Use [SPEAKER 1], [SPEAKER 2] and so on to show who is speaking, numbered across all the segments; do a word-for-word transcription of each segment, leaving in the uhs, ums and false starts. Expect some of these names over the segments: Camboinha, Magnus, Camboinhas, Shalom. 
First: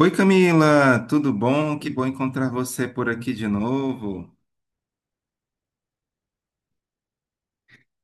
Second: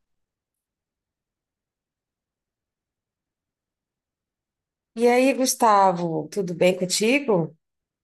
[SPEAKER 1] Oi Camila, tudo bom? Que bom encontrar você por aqui de novo.
[SPEAKER 2] E aí, Gustavo, tudo bem contigo?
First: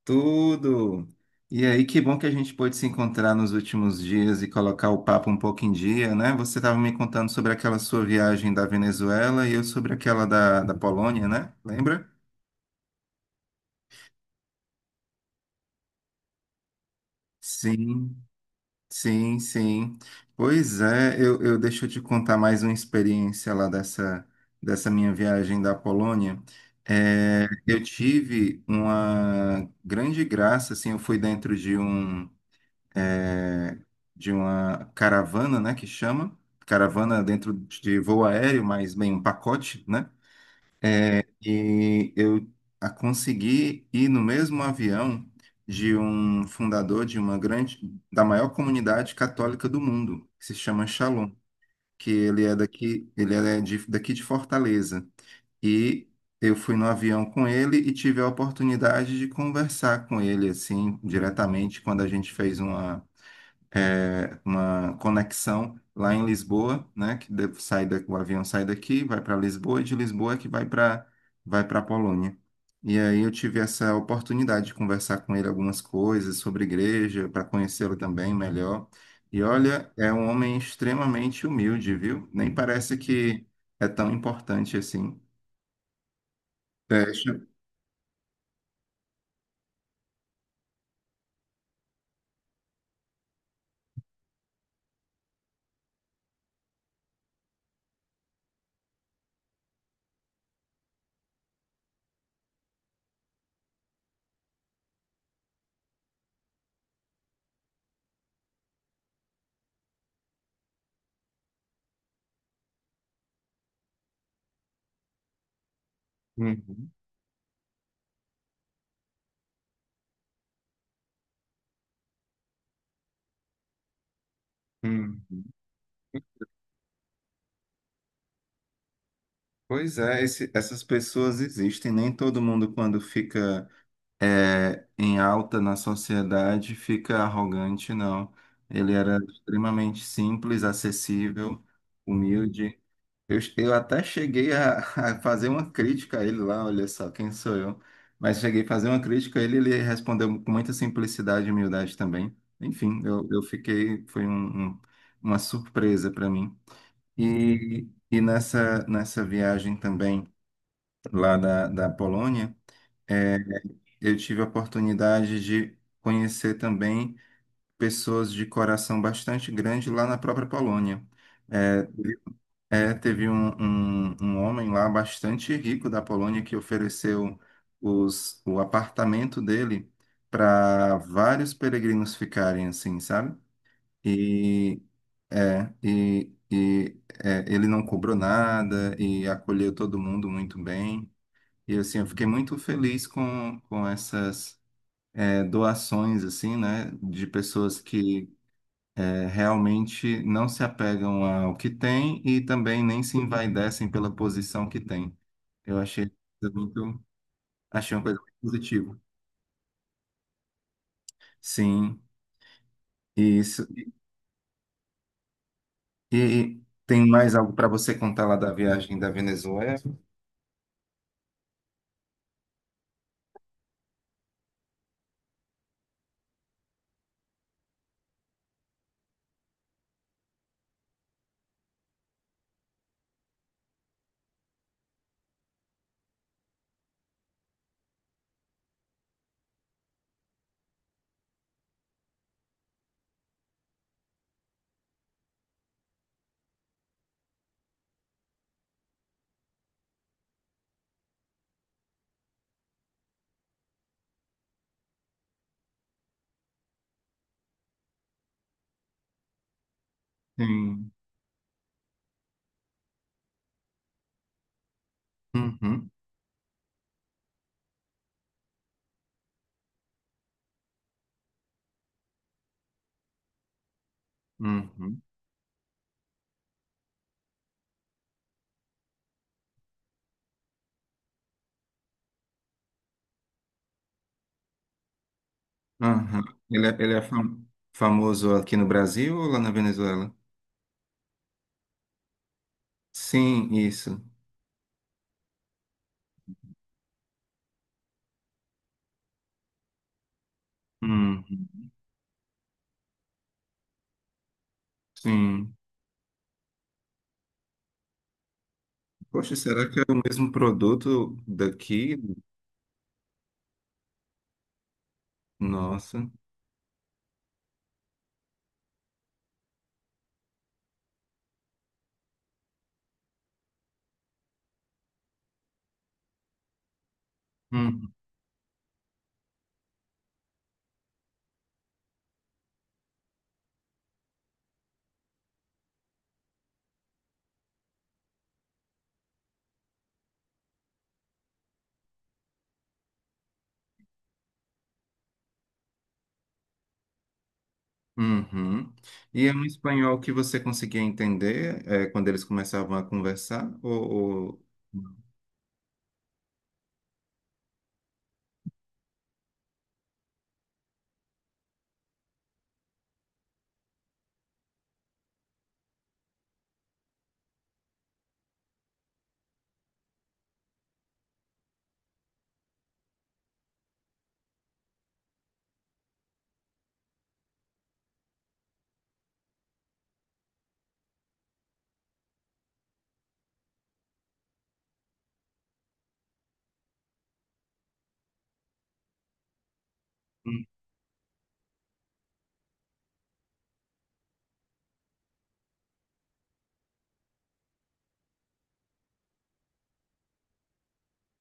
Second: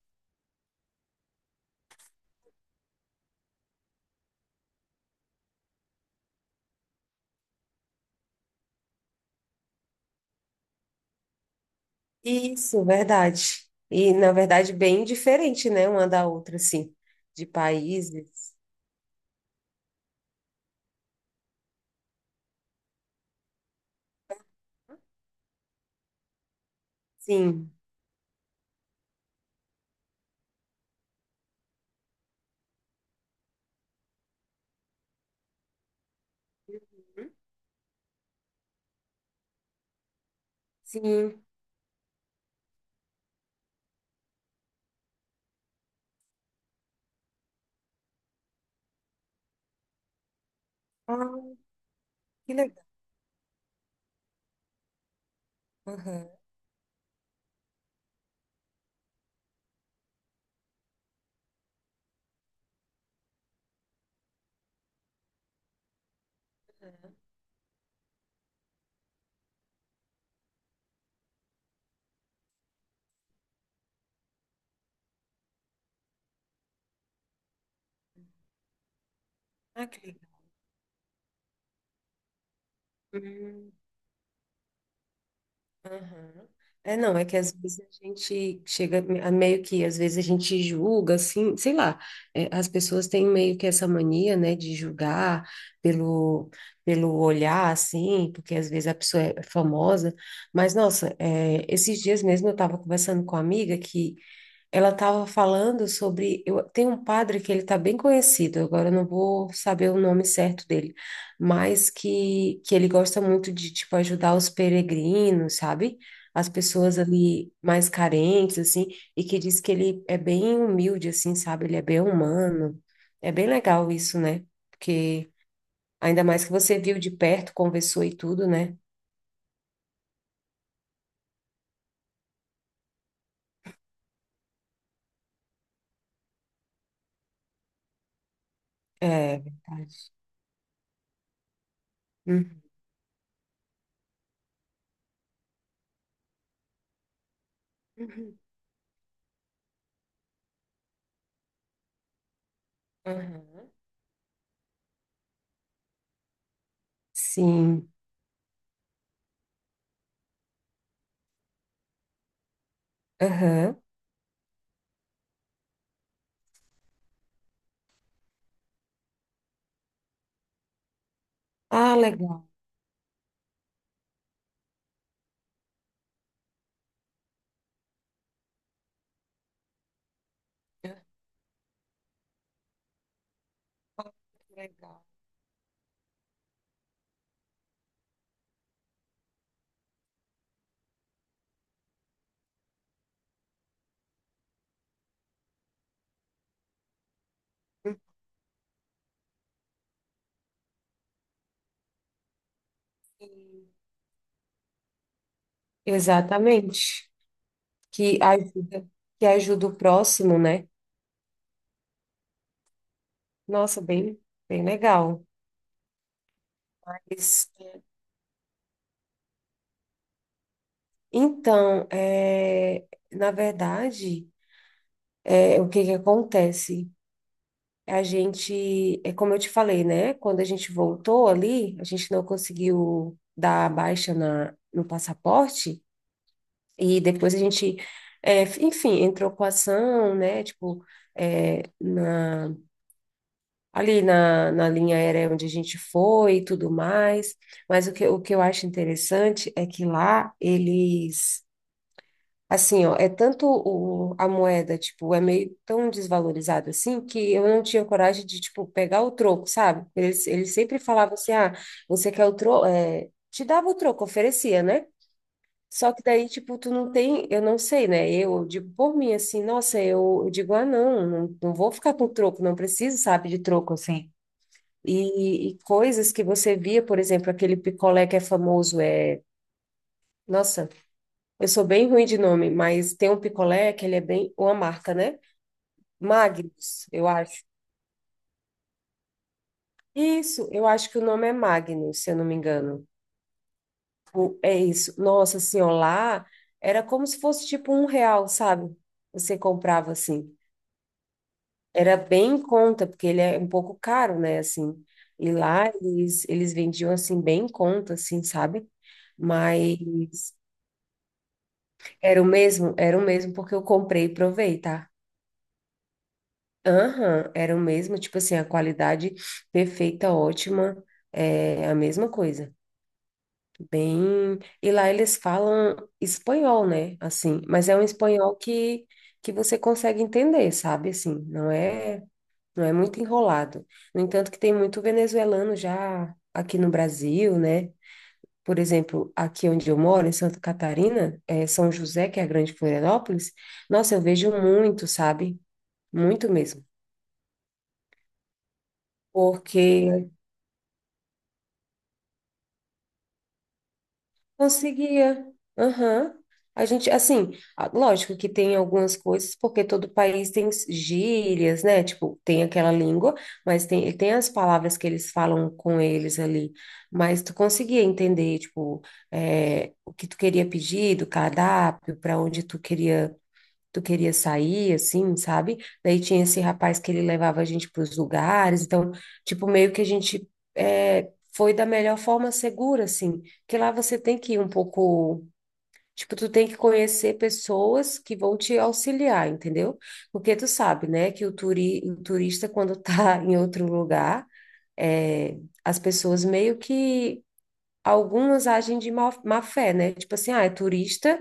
[SPEAKER 1] Tudo. E aí, que bom que a gente pôde se encontrar nos últimos dias e colocar o papo um pouco em dia, né? Você estava me contando sobre aquela sua viagem da Venezuela e eu sobre aquela da, da Polônia, né? Lembra?
[SPEAKER 2] Isso, verdade. E, na verdade, bem diferente, né, uma da outra, assim, de
[SPEAKER 1] Sim.
[SPEAKER 2] países.
[SPEAKER 1] Sim, sim. Pois é, eu, eu deixa eu te contar mais uma experiência lá dessa, dessa minha viagem da Polônia. É,
[SPEAKER 2] Sim,
[SPEAKER 1] eu tive uma grande graça, assim, eu fui dentro de um, é, de uma caravana, né, que chama, caravana dentro de voo aéreo, mas bem, um pacote, né?
[SPEAKER 2] sim.
[SPEAKER 1] E eu a- consegui ir no mesmo avião de um fundador de uma grande, da maior comunidade católica do mundo, que se chama Shalom,
[SPEAKER 2] Ah,
[SPEAKER 1] que ele é
[SPEAKER 2] que legal.
[SPEAKER 1] daqui, ele é de, daqui de Fortaleza. E
[SPEAKER 2] Aham.
[SPEAKER 1] eu fui no avião com ele e tive a oportunidade de conversar com ele assim diretamente quando a gente fez uma é, uma conexão lá em Lisboa, né? Que de- sai da, O avião sai daqui, vai para Lisboa, e de Lisboa é que vai para vai para Polônia. E aí eu tive essa oportunidade de conversar com ele algumas coisas sobre igreja, para conhecê-lo também melhor. E
[SPEAKER 2] Ah,
[SPEAKER 1] olha, é
[SPEAKER 2] que
[SPEAKER 1] um homem extremamente humilde, viu? Nem parece que
[SPEAKER 2] legal.
[SPEAKER 1] é tão importante assim.
[SPEAKER 2] Aham. É, não, é
[SPEAKER 1] Fecha.
[SPEAKER 2] que às vezes a gente chega a meio que, às vezes a gente julga, assim, sei lá, é, as pessoas têm meio que essa mania, né, de julgar pelo, pelo olhar, assim, porque às vezes a pessoa é famosa, mas, nossa, é, esses dias mesmo eu estava conversando com uma amiga que ela estava falando sobre. Eu, tem um padre que ele está bem conhecido, agora eu não vou saber o nome certo dele, mas que, que ele gosta muito de tipo, ajudar os peregrinos, sabe? As
[SPEAKER 1] Uhum,
[SPEAKER 2] pessoas ali mais carentes, assim, e que diz que ele é bem humilde, assim, sabe? Ele é bem humano. É bem legal isso, né? Porque
[SPEAKER 1] uhum.
[SPEAKER 2] ainda mais que você viu de perto, conversou e tudo, né?
[SPEAKER 1] Pois é, esse- essas pessoas existem. Nem todo mundo, quando fica é, em alta na sociedade fica arrogante, não. Ele era
[SPEAKER 2] É
[SPEAKER 1] extremamente
[SPEAKER 2] verdade.
[SPEAKER 1] simples, acessível,
[SPEAKER 2] Uhum.
[SPEAKER 1] humilde. Eu, eu até cheguei a, a fazer uma crítica a ele lá, olha só, quem sou eu?
[SPEAKER 2] Uhum.
[SPEAKER 1] Mas cheguei a fazer uma crítica a ele, ele respondeu com muita simplicidade e humildade também. Enfim, eu, eu
[SPEAKER 2] Aham.
[SPEAKER 1] fiquei, foi um, um- uma surpresa para mim. E,
[SPEAKER 2] Sim.
[SPEAKER 1] e nessa, nessa viagem também lá da, da Polônia,
[SPEAKER 2] Aham.
[SPEAKER 1] eu tive a oportunidade de conhecer também pessoas de coração bastante grande lá na própria Polônia. É,
[SPEAKER 2] Ah, legal.
[SPEAKER 1] é, teve um, um, um homem lá bastante rico da Polônia que ofereceu os, o apartamento dele para vários peregrinos ficarem assim, sabe?
[SPEAKER 2] Que
[SPEAKER 1] E,
[SPEAKER 2] legal.
[SPEAKER 1] é, e, e é, ele não cobrou nada e acolheu todo mundo muito bem. E assim, eu fiquei muito feliz com, com essas é, doações assim, né, de pessoas que é, realmente não se apegam ao que têm e também nem se
[SPEAKER 2] Sim.
[SPEAKER 1] envaidecem pela posição que têm. Eu achei isso muito,
[SPEAKER 2] Exatamente.
[SPEAKER 1] achei uma
[SPEAKER 2] Que
[SPEAKER 1] coisa muito
[SPEAKER 2] ajuda,
[SPEAKER 1] positiva.
[SPEAKER 2] que ajuda o próximo, né?
[SPEAKER 1] Sim, e isso.
[SPEAKER 2] Nossa, bem, bem legal.
[SPEAKER 1] E tem mais
[SPEAKER 2] Mas,
[SPEAKER 1] algo para você contar lá da viagem da Venezuela?
[SPEAKER 2] Então, é, na verdade, é, o que que acontece? A gente, é como eu te falei, né? Quando a gente voltou ali, a gente não conseguiu dar a baixa na, no passaporte e depois a gente, é, enfim, entrou com ação, né? Tipo, é, na ali na, na linha aérea onde a gente foi e tudo mais. Mas o que, o que eu acho interessante é que lá eles, assim, ó, é tanto o, a moeda, tipo, é meio tão desvalorizado assim que eu não tinha coragem de, tipo, pegar o troco, sabe? Eles, eles sempre
[SPEAKER 1] Sim.
[SPEAKER 2] falavam assim, ah, você quer o troco, é, te dava o troco, oferecia, né?
[SPEAKER 1] Uhum,
[SPEAKER 2] Só que daí, tipo, tu não tem, eu não sei, né? Eu digo por mim, assim, nossa, eu, eu digo, ah, não, não, não vou ficar com troco, não preciso, sabe, de troco, assim.
[SPEAKER 1] uhum,
[SPEAKER 2] E, e coisas que você via, por exemplo, aquele picolé que é famoso, é. Nossa, eu sou bem ruim de nome, mas tem um picolé que ele é bem. Uma marca, né?
[SPEAKER 1] uhum. Ele é,
[SPEAKER 2] Magnus,
[SPEAKER 1] ele é
[SPEAKER 2] eu
[SPEAKER 1] fam-
[SPEAKER 2] acho.
[SPEAKER 1] famoso aqui no Brasil ou lá na Venezuela?
[SPEAKER 2] Isso, eu acho que o nome é Magnus, se eu não me engano.
[SPEAKER 1] Sim, isso.
[SPEAKER 2] O- É isso. Nossa senhora, lá era como se fosse tipo um real, sabe? Você comprava assim.
[SPEAKER 1] Uhum,
[SPEAKER 2] Era bem em conta, porque ele é um pouco caro, né? Assim. E
[SPEAKER 1] sim.
[SPEAKER 2] lá eles, eles vendiam assim, bem em conta, assim, sabe?
[SPEAKER 1] Poxa, será que é o mesmo
[SPEAKER 2] Mas
[SPEAKER 1] produto daqui?
[SPEAKER 2] era o mesmo? Era o mesmo, porque eu comprei e provei, tá?
[SPEAKER 1] Nossa.
[SPEAKER 2] Aham, era o mesmo, tipo assim, a qualidade perfeita, ótima, é a mesma coisa. Bem. E lá eles falam espanhol, né? Assim, mas é um
[SPEAKER 1] Hum,
[SPEAKER 2] espanhol que, que você consegue entender, sabe? Assim, não é, não é muito enrolado. No entanto, que tem muito venezuelano já aqui no Brasil, né? Por exemplo, aqui onde eu moro, em Santa Catarina, é São José, que é a grande Florianópolis, nossa, eu vejo muito, sabe? Muito mesmo.
[SPEAKER 1] Uhum. E é um espanhol que
[SPEAKER 2] Porque
[SPEAKER 1] você conseguia entender, é, quando eles começavam a conversar? Ou, ou-
[SPEAKER 2] conseguia. Aham. A gente, assim, a- lógico que tem algumas coisas, porque todo país tem gírias, né? Tipo, tem aquela língua, mas tem, tem as palavras que eles falam com eles ali. Mas tu conseguia entender, tipo, é, o que tu queria pedir do cardápio, para onde tu queria tu queria sair, assim, sabe? Daí tinha esse rapaz que ele levava a gente para os lugares, então, tipo, meio que a gente é, foi da melhor forma segura, assim, que lá você tem que ir um pouco. Tipo, tu tem que conhecer pessoas que vão te auxiliar, entendeu? Porque
[SPEAKER 1] Hum.
[SPEAKER 2] tu sabe, né, que o, turi, o turista, quando tá em outro lugar, é, as pessoas meio que algumas agem de má, má fé, né? Tipo assim, ah, é turista,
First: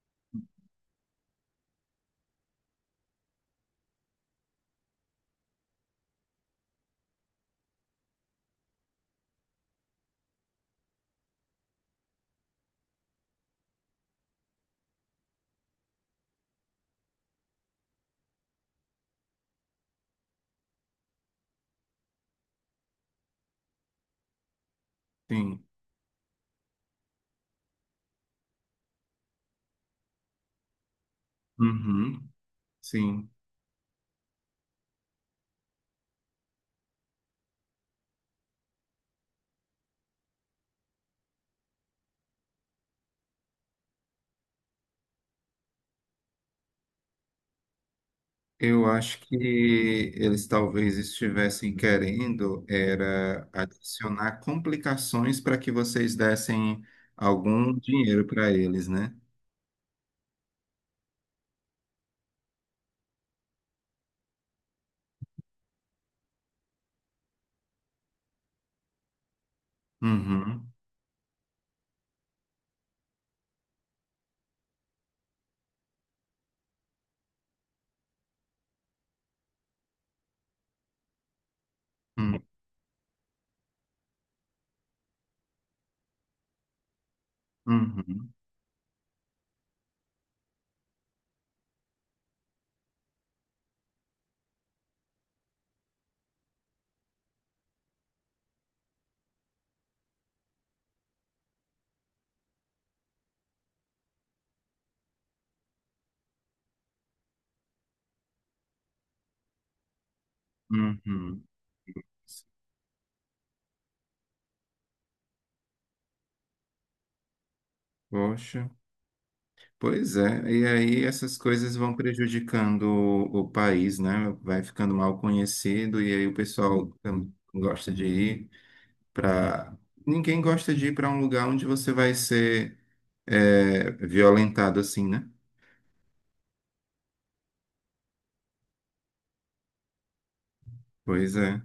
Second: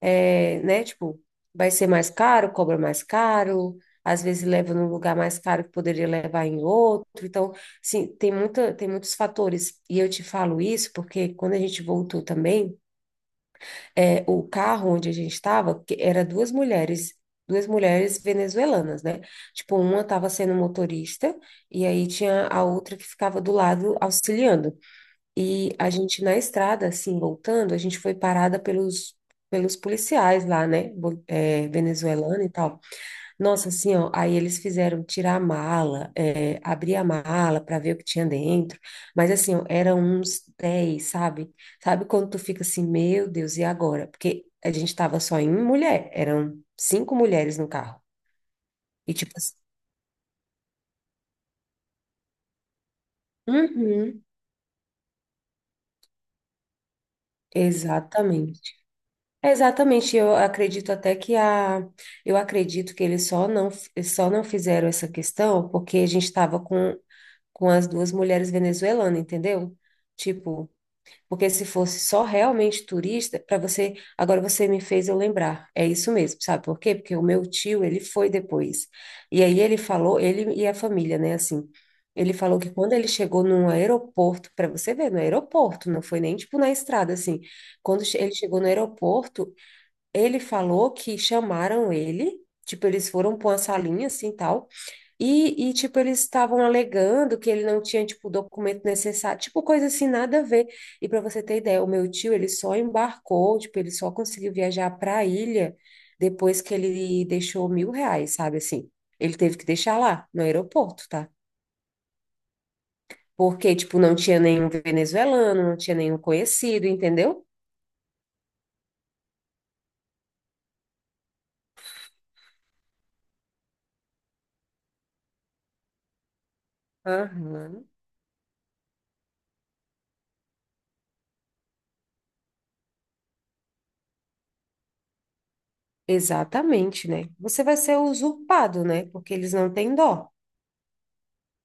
[SPEAKER 2] é, né? Tipo, vai ser mais caro, cobra mais caro, às vezes leva num lugar mais caro que poderia levar em outro. Então, sim, tem muita, tem muitos fatores. E eu te falo isso porque quando a gente voltou também, é, o carro onde a gente estava, que era duas mulheres. Duas mulheres venezuelanas, né? Tipo, uma estava sendo motorista e aí tinha a outra que ficava do lado auxiliando.
[SPEAKER 1] Sim.
[SPEAKER 2] E a gente na estrada, assim, voltando, a gente foi parada pelos, pelos policiais lá, né? Bo- É,
[SPEAKER 1] Uhum.
[SPEAKER 2] venezuelano e tal.
[SPEAKER 1] Sim.
[SPEAKER 2] Nossa, assim, ó, aí eles fizeram tirar a mala, é, abrir a mala para ver o que tinha dentro. Mas assim, ó, eram uns dez, sabe? Sabe quando tu fica assim, meu Deus, e agora? Porque a gente tava só em mulher, eram cinco mulheres no carro.
[SPEAKER 1] Eu
[SPEAKER 2] E
[SPEAKER 1] acho
[SPEAKER 2] tipo
[SPEAKER 1] que
[SPEAKER 2] assim,
[SPEAKER 1] eles talvez estivessem querendo era
[SPEAKER 2] uhum,
[SPEAKER 1] adicionar complicações para que vocês dessem algum dinheiro para
[SPEAKER 2] exatamente.
[SPEAKER 1] eles, né?
[SPEAKER 2] É, exatamente, eu acredito até que a, eu acredito que eles só não, eles só não fizeram essa questão porque a gente estava com, com as duas mulheres venezuelanas, entendeu? Tipo,
[SPEAKER 1] Uhum.
[SPEAKER 2] porque se fosse só realmente turista, para você, agora você me fez eu lembrar, é isso mesmo, sabe por quê? Porque o meu tio, ele foi depois, e aí ele falou, ele e a família, né, assim, ele
[SPEAKER 1] Uhum.
[SPEAKER 2] falou que quando ele chegou num aeroporto, para você ver, no aeroporto, não foi nem tipo na estrada, assim, quando che-
[SPEAKER 1] Uhum.
[SPEAKER 2] ele chegou no aeroporto, ele falou que chamaram ele, tipo, eles foram para uma salinha assim tal, e, e tipo, eles estavam alegando que ele não tinha, tipo, o documento necessário, tipo, coisa assim, nada a ver. E para você ter ideia, o meu tio, ele só embarcou, tipo, ele só conseguiu viajar para a ilha depois que ele deixou mil reais, sabe assim? Ele teve que deixar lá, no aeroporto, tá?
[SPEAKER 1] Uhum.
[SPEAKER 2] Porque, tipo, não tinha nenhum venezuelano, não tinha nenhum conhecido, entendeu?
[SPEAKER 1] Poxa. Pois é, e aí essas coisas vão prejudicando o, o país, né? Vai ficando mal conhecido e aí o pessoal tam-
[SPEAKER 2] Aham.
[SPEAKER 1] gosta de ir para. Ninguém gosta de ir para um lugar onde você vai ser é, violentado assim, né?
[SPEAKER 2] Exatamente, né? Você vai ser usurpado, né? Porque eles não têm dó.
[SPEAKER 1] Pois é.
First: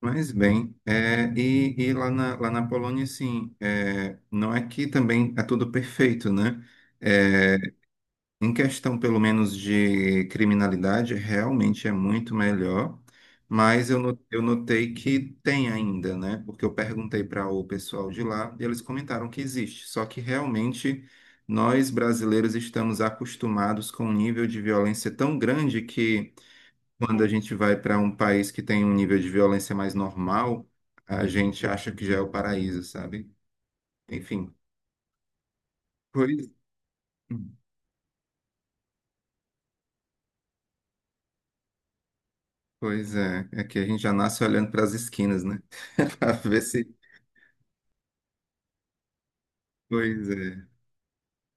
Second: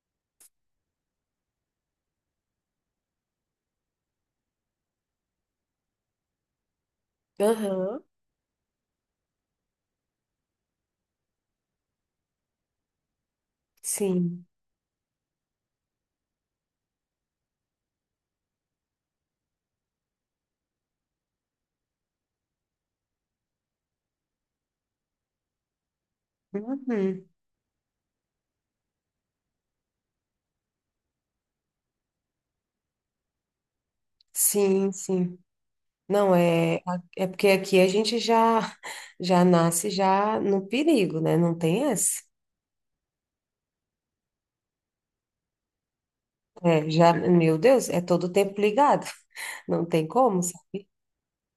[SPEAKER 1] Mas bem, é, e, e lá na, lá na Polônia, assim, é, não é que também é tudo perfeito, né? É,
[SPEAKER 2] Aham,
[SPEAKER 1] em questão, pelo menos, de criminalidade, realmente é muito melhor, mas eu, no- eu
[SPEAKER 2] sim.
[SPEAKER 1] notei que tem ainda, né? Porque eu perguntei para o pessoal de lá e eles comentaram que existe. Só que realmente nós brasileiros estamos acostumados com um nível de violência tão grande que quando
[SPEAKER 2] Uhum.
[SPEAKER 1] a gente vai para um país que tem um nível de violência mais normal, a gente acha que já é o paraíso, sabe? Enfim.
[SPEAKER 2] Sim, sim. Não,
[SPEAKER 1] Pois.
[SPEAKER 2] é, é porque
[SPEAKER 1] Hum.
[SPEAKER 2] aqui a gente já já nasce já no perigo, né? Não tem essa.
[SPEAKER 1] Pois é, é que a gente já nasce olhando para as esquinas, né? Para ver se.
[SPEAKER 2] É, já, meu Deus, é todo tempo ligado. Não tem
[SPEAKER 1] Pois
[SPEAKER 2] como,
[SPEAKER 1] é.
[SPEAKER 2] sabe?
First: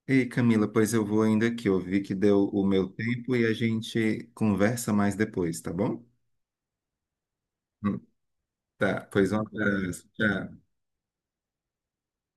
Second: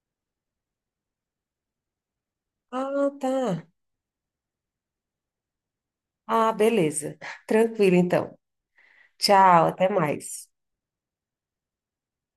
[SPEAKER 1] Ei, Camila, pois eu vou ainda aqui. Eu vi que deu o meu
[SPEAKER 2] Ah,
[SPEAKER 1] tempo
[SPEAKER 2] tá.
[SPEAKER 1] e a gente conversa mais depois, tá bom?
[SPEAKER 2] Ah, beleza. Tranquilo,
[SPEAKER 1] Hum.
[SPEAKER 2] então.
[SPEAKER 1] Tá, pois um
[SPEAKER 2] Tchau, até
[SPEAKER 1] abraço.
[SPEAKER 2] mais.
[SPEAKER 1] Tchau.